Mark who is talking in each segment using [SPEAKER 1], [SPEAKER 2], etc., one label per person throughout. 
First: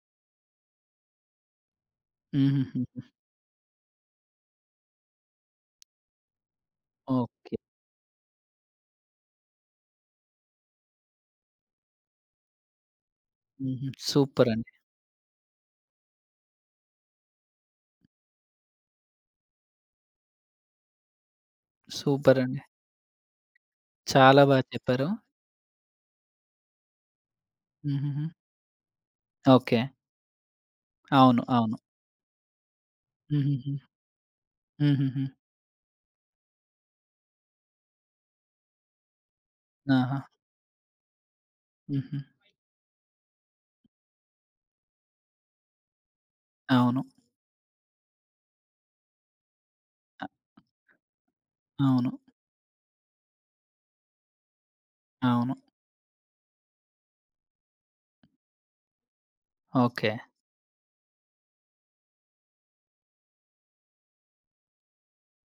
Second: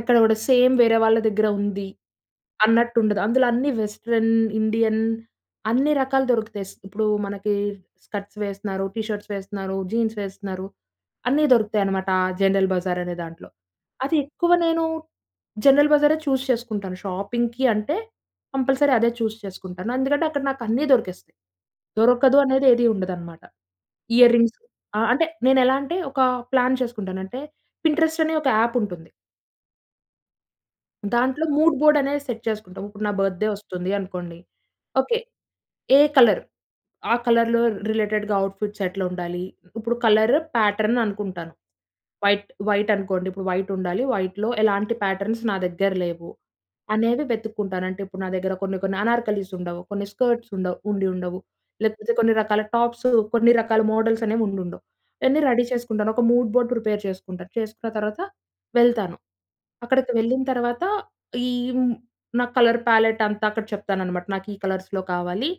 [SPEAKER 1] అక్కడ గూడా సేమ్ వేరే వాళ్ళ దగ్గర ఉంది అన్నట్టు
[SPEAKER 2] హుహుహుహు.
[SPEAKER 1] ఉండదు. అందులో అన్నీ వెస్టర్న్, ఇండియన్ అన్ని రకాలు దొరుకుతాయి. స్ ఇప్పుడు మనకి
[SPEAKER 2] ఓకే.
[SPEAKER 1] స్కర్ట్స్ వేస్తున్నారు, టీ షర్ట్స్ వేస్తున్నారు, జీన్స్ వేస్తున్నారు అన్నీ దొరుకుతాయనమాట. ఆ జనరల్ బజార్ అనే దాంట్లో.
[SPEAKER 2] హుహు.
[SPEAKER 1] అది ఎక్కువ
[SPEAKER 2] సూపరండి.
[SPEAKER 1] నేను జనరల్ బజారే చూజ్ చేసుకుంటాను. షాపింగ్‌కి అంటే కంపల్సరీ అదే చూజ్ చేసుకుంటాను. ఎందుకంటే అక్కడ నాకు అన్నీ దొరికేస్తాయి. దొరకదు
[SPEAKER 2] సూపరండి.
[SPEAKER 1] అనేది ఏది ఉండదనమాట. ఇయర్
[SPEAKER 2] చాలా బా
[SPEAKER 1] రింగ్స్
[SPEAKER 2] చెప్పారు.
[SPEAKER 1] ఆహ్, అంటే నేనేలా అంటే ఒక ప్లాన్ చేసుకుంటాను. అంటే పిన్‌ట్రస్ట్
[SPEAKER 2] హుహుహు.
[SPEAKER 1] అనే ఒక యాప్ ఉంటుంది.
[SPEAKER 2] ఓకే. అవును.
[SPEAKER 1] దాంట్లో
[SPEAKER 2] అవును.
[SPEAKER 1] మూడ్ బోర్డ్ అనేది సెట్ చేసుకుంటా. ఇప్పుడు నా బర్త్‌డే
[SPEAKER 2] హుహుహు.
[SPEAKER 1] ఒస్తుంది అనుకోండి ఓకే.
[SPEAKER 2] హుహుహు.
[SPEAKER 1] ఏ కలర్? ఆ కలర్‌లో రిలేటెడ్‌గా అవుట్‌ఫిట్స్ ఎట్లుండాలి? ఇప్పుడు
[SPEAKER 2] ఆహా!
[SPEAKER 1] కలర్ ప్యాటర్న్ అనుకుంటాను.
[SPEAKER 2] హుహు.
[SPEAKER 1] వైట్, వైట్ అనుకోండి. ఇప్పుడు వైట్ ఉండాలి, వైట్‌లో ఎలాంటి ప్యాటర్న్‌స్ నా దగ్గర లేవు?
[SPEAKER 2] అవును.
[SPEAKER 1] అనేవి వెతుక్కుంటాను అంటే ఇప్పుడు నా దగ్గర కొన్ని కొన్ని అనార్కలిస్ ఉండవు, కొన్ని
[SPEAKER 2] అవును.
[SPEAKER 1] స్కర్ట్స్ ఉండవు, ఉండి ఉండవు.
[SPEAKER 2] అవును.
[SPEAKER 1] లేకపోతే కొన్ని రకాల టాప్స్, కొన్ని రకాల మోడల్స్ అనేవి ఉండి ఉండవు. ఇయన్నీ
[SPEAKER 2] అవును.
[SPEAKER 1] రెడీ చేసుకుంటాను ఒక మూడ్ బోర్డ్ ప్రిపేర్చే సుకుంటా. చేసుకున్న తర్వాత వెళ్తాను అక్కడికి
[SPEAKER 2] ఓకే.
[SPEAKER 1] వెళ్ళిన తర్వాత ఈ హ్మ్. నా కలర్ ప్యాలెట్ అంతా అక్కడ చెప్తానన్నమాట. నాకు ఈ కలర్స్‌లో కావాలి,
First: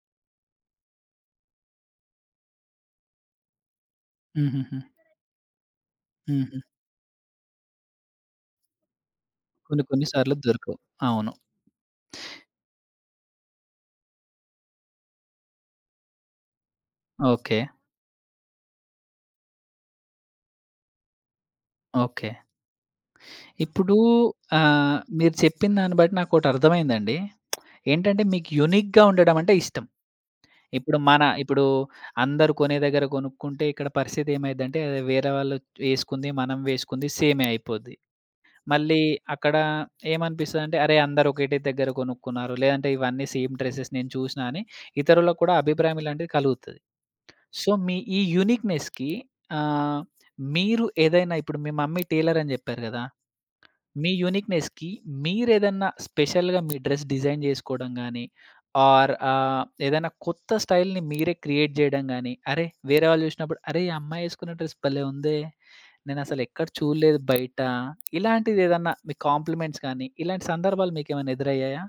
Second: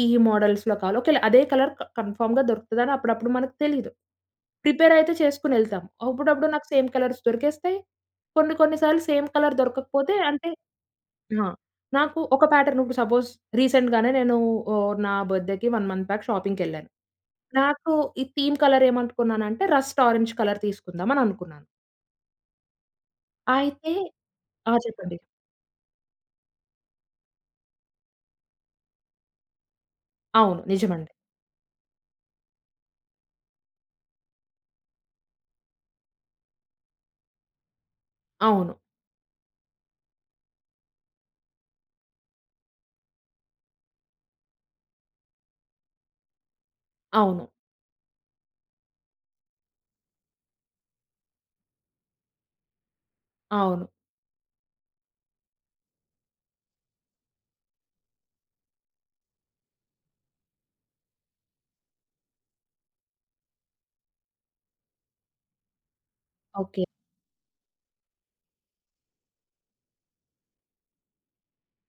[SPEAKER 1] ఈ ఈ మోడల్స్‌‌లో కావాలి ఒకేళ అదే కలర్ క కన్ఫర్మ్‌గా దొరుకుతదని అప్పుడప్పుడు మనకు తెలీదు.
[SPEAKER 2] హుహుహు.
[SPEAKER 1] ప్రిపేర్ అయితే చేసుకొనేళ్తాం. అప్పుడప్పుడు
[SPEAKER 2] హుహు.
[SPEAKER 1] నాకు సేమ్ కలర్స్ దొరికేస్తాయి, కొన్ని కొన్ని సార్లు సేమ్ కలర్
[SPEAKER 2] కొన్ని, కొన్ని
[SPEAKER 1] దొరకకపోతే
[SPEAKER 2] సార్లు
[SPEAKER 1] అంటే
[SPEAKER 2] దొరకవు. అవును.
[SPEAKER 1] ఆ! నాకు ఒక ప్యాటర్న్ ఇప్పుడు సపోజ్ రీసెంట్‌గానే నేను ఆహ్, నా బర్త్‌డేకి 1 మంత్ బ్యాక్ షాపింగ్‌కెళ్ళాను.
[SPEAKER 2] ఓకే.
[SPEAKER 1] నాకు ఈ థీమ్ కలర్ ఏమనుకున్నానంటే రస్ట్ ఆరెంజ్ కలర్ తీసుకుందాం అని అనుకున్నాను.
[SPEAKER 2] ఓకే.
[SPEAKER 1] అయితే
[SPEAKER 2] ఇప్పుడు
[SPEAKER 1] ఆ!
[SPEAKER 2] ఆహ్,
[SPEAKER 1] చెప్పండి.
[SPEAKER 2] మీరు చెప్పిన దాన్ని బట్టి నాకోటి అర్థమైందండి. ఏంటంటే మీకు యూనిక్‌గా ఉండడం అంటే ఇష్టం.
[SPEAKER 1] అవును.
[SPEAKER 2] ఇప్పుడు
[SPEAKER 1] నిజమండి.
[SPEAKER 2] మన ఇప్పుడు అందరూ కొనే దగ్గర కొనుక్కుంటే ఇక్కడ పరిస్థితేమైద్దంటే వేరే వాళ్ళు వేసుకుంది మనం వేసుకుంది సేమే అయిపోద్ది.
[SPEAKER 1] అవును.
[SPEAKER 2] మళ్ళీ అక్కడ ఏమనిపిస్తదంటే అరే! అందరూ ఒకటే దగ్గర గొనుక్కున్నారు లేదంటే ఇవన్నీ సేమ్ డ్రెసెస్ నేను చూసినా అని ఇతరులకు కూడా అభిప్రాయం ఇలాంటివి కలుగుతది.
[SPEAKER 1] అవును.
[SPEAKER 2] సో మీ ఈ యూనిక్‌నెస్‌కి ఆహ్, మీరు ఏదైనా ఇప్పుడు మీ మమ్మీ టైలర్ అని చెప్పారు గదా!
[SPEAKER 1] అవును.
[SPEAKER 2] మీ యూనిక్‌నెస్‌కి మీరేదన్నా స్పెషల్‌గా మీ డ్రెస్ డిజైన్ జేకోవడం గాని, ఓర్ ఆహ్, ఏదైనా కొత్త స్టైల్‌ని మీరే క్రియేట్ చేయడం గాని, అరె! వేరే వాళ్ళు చూశినప్పుడు అరె! ఈ అమ్మాయి వేసుకున్న డ్రెస్ భలే ఉందే! నేనసలు ఎక్కడ
[SPEAKER 1] ఓకే.
[SPEAKER 2] చూడలేదు బయట. ఇలాంటిది ఏదన్నా మీ కాంప్లిమెంట్స్ గానీ ఇలాంటి సందర్భాలు మీకు ఏమైనా ఎదురయ్యాయా?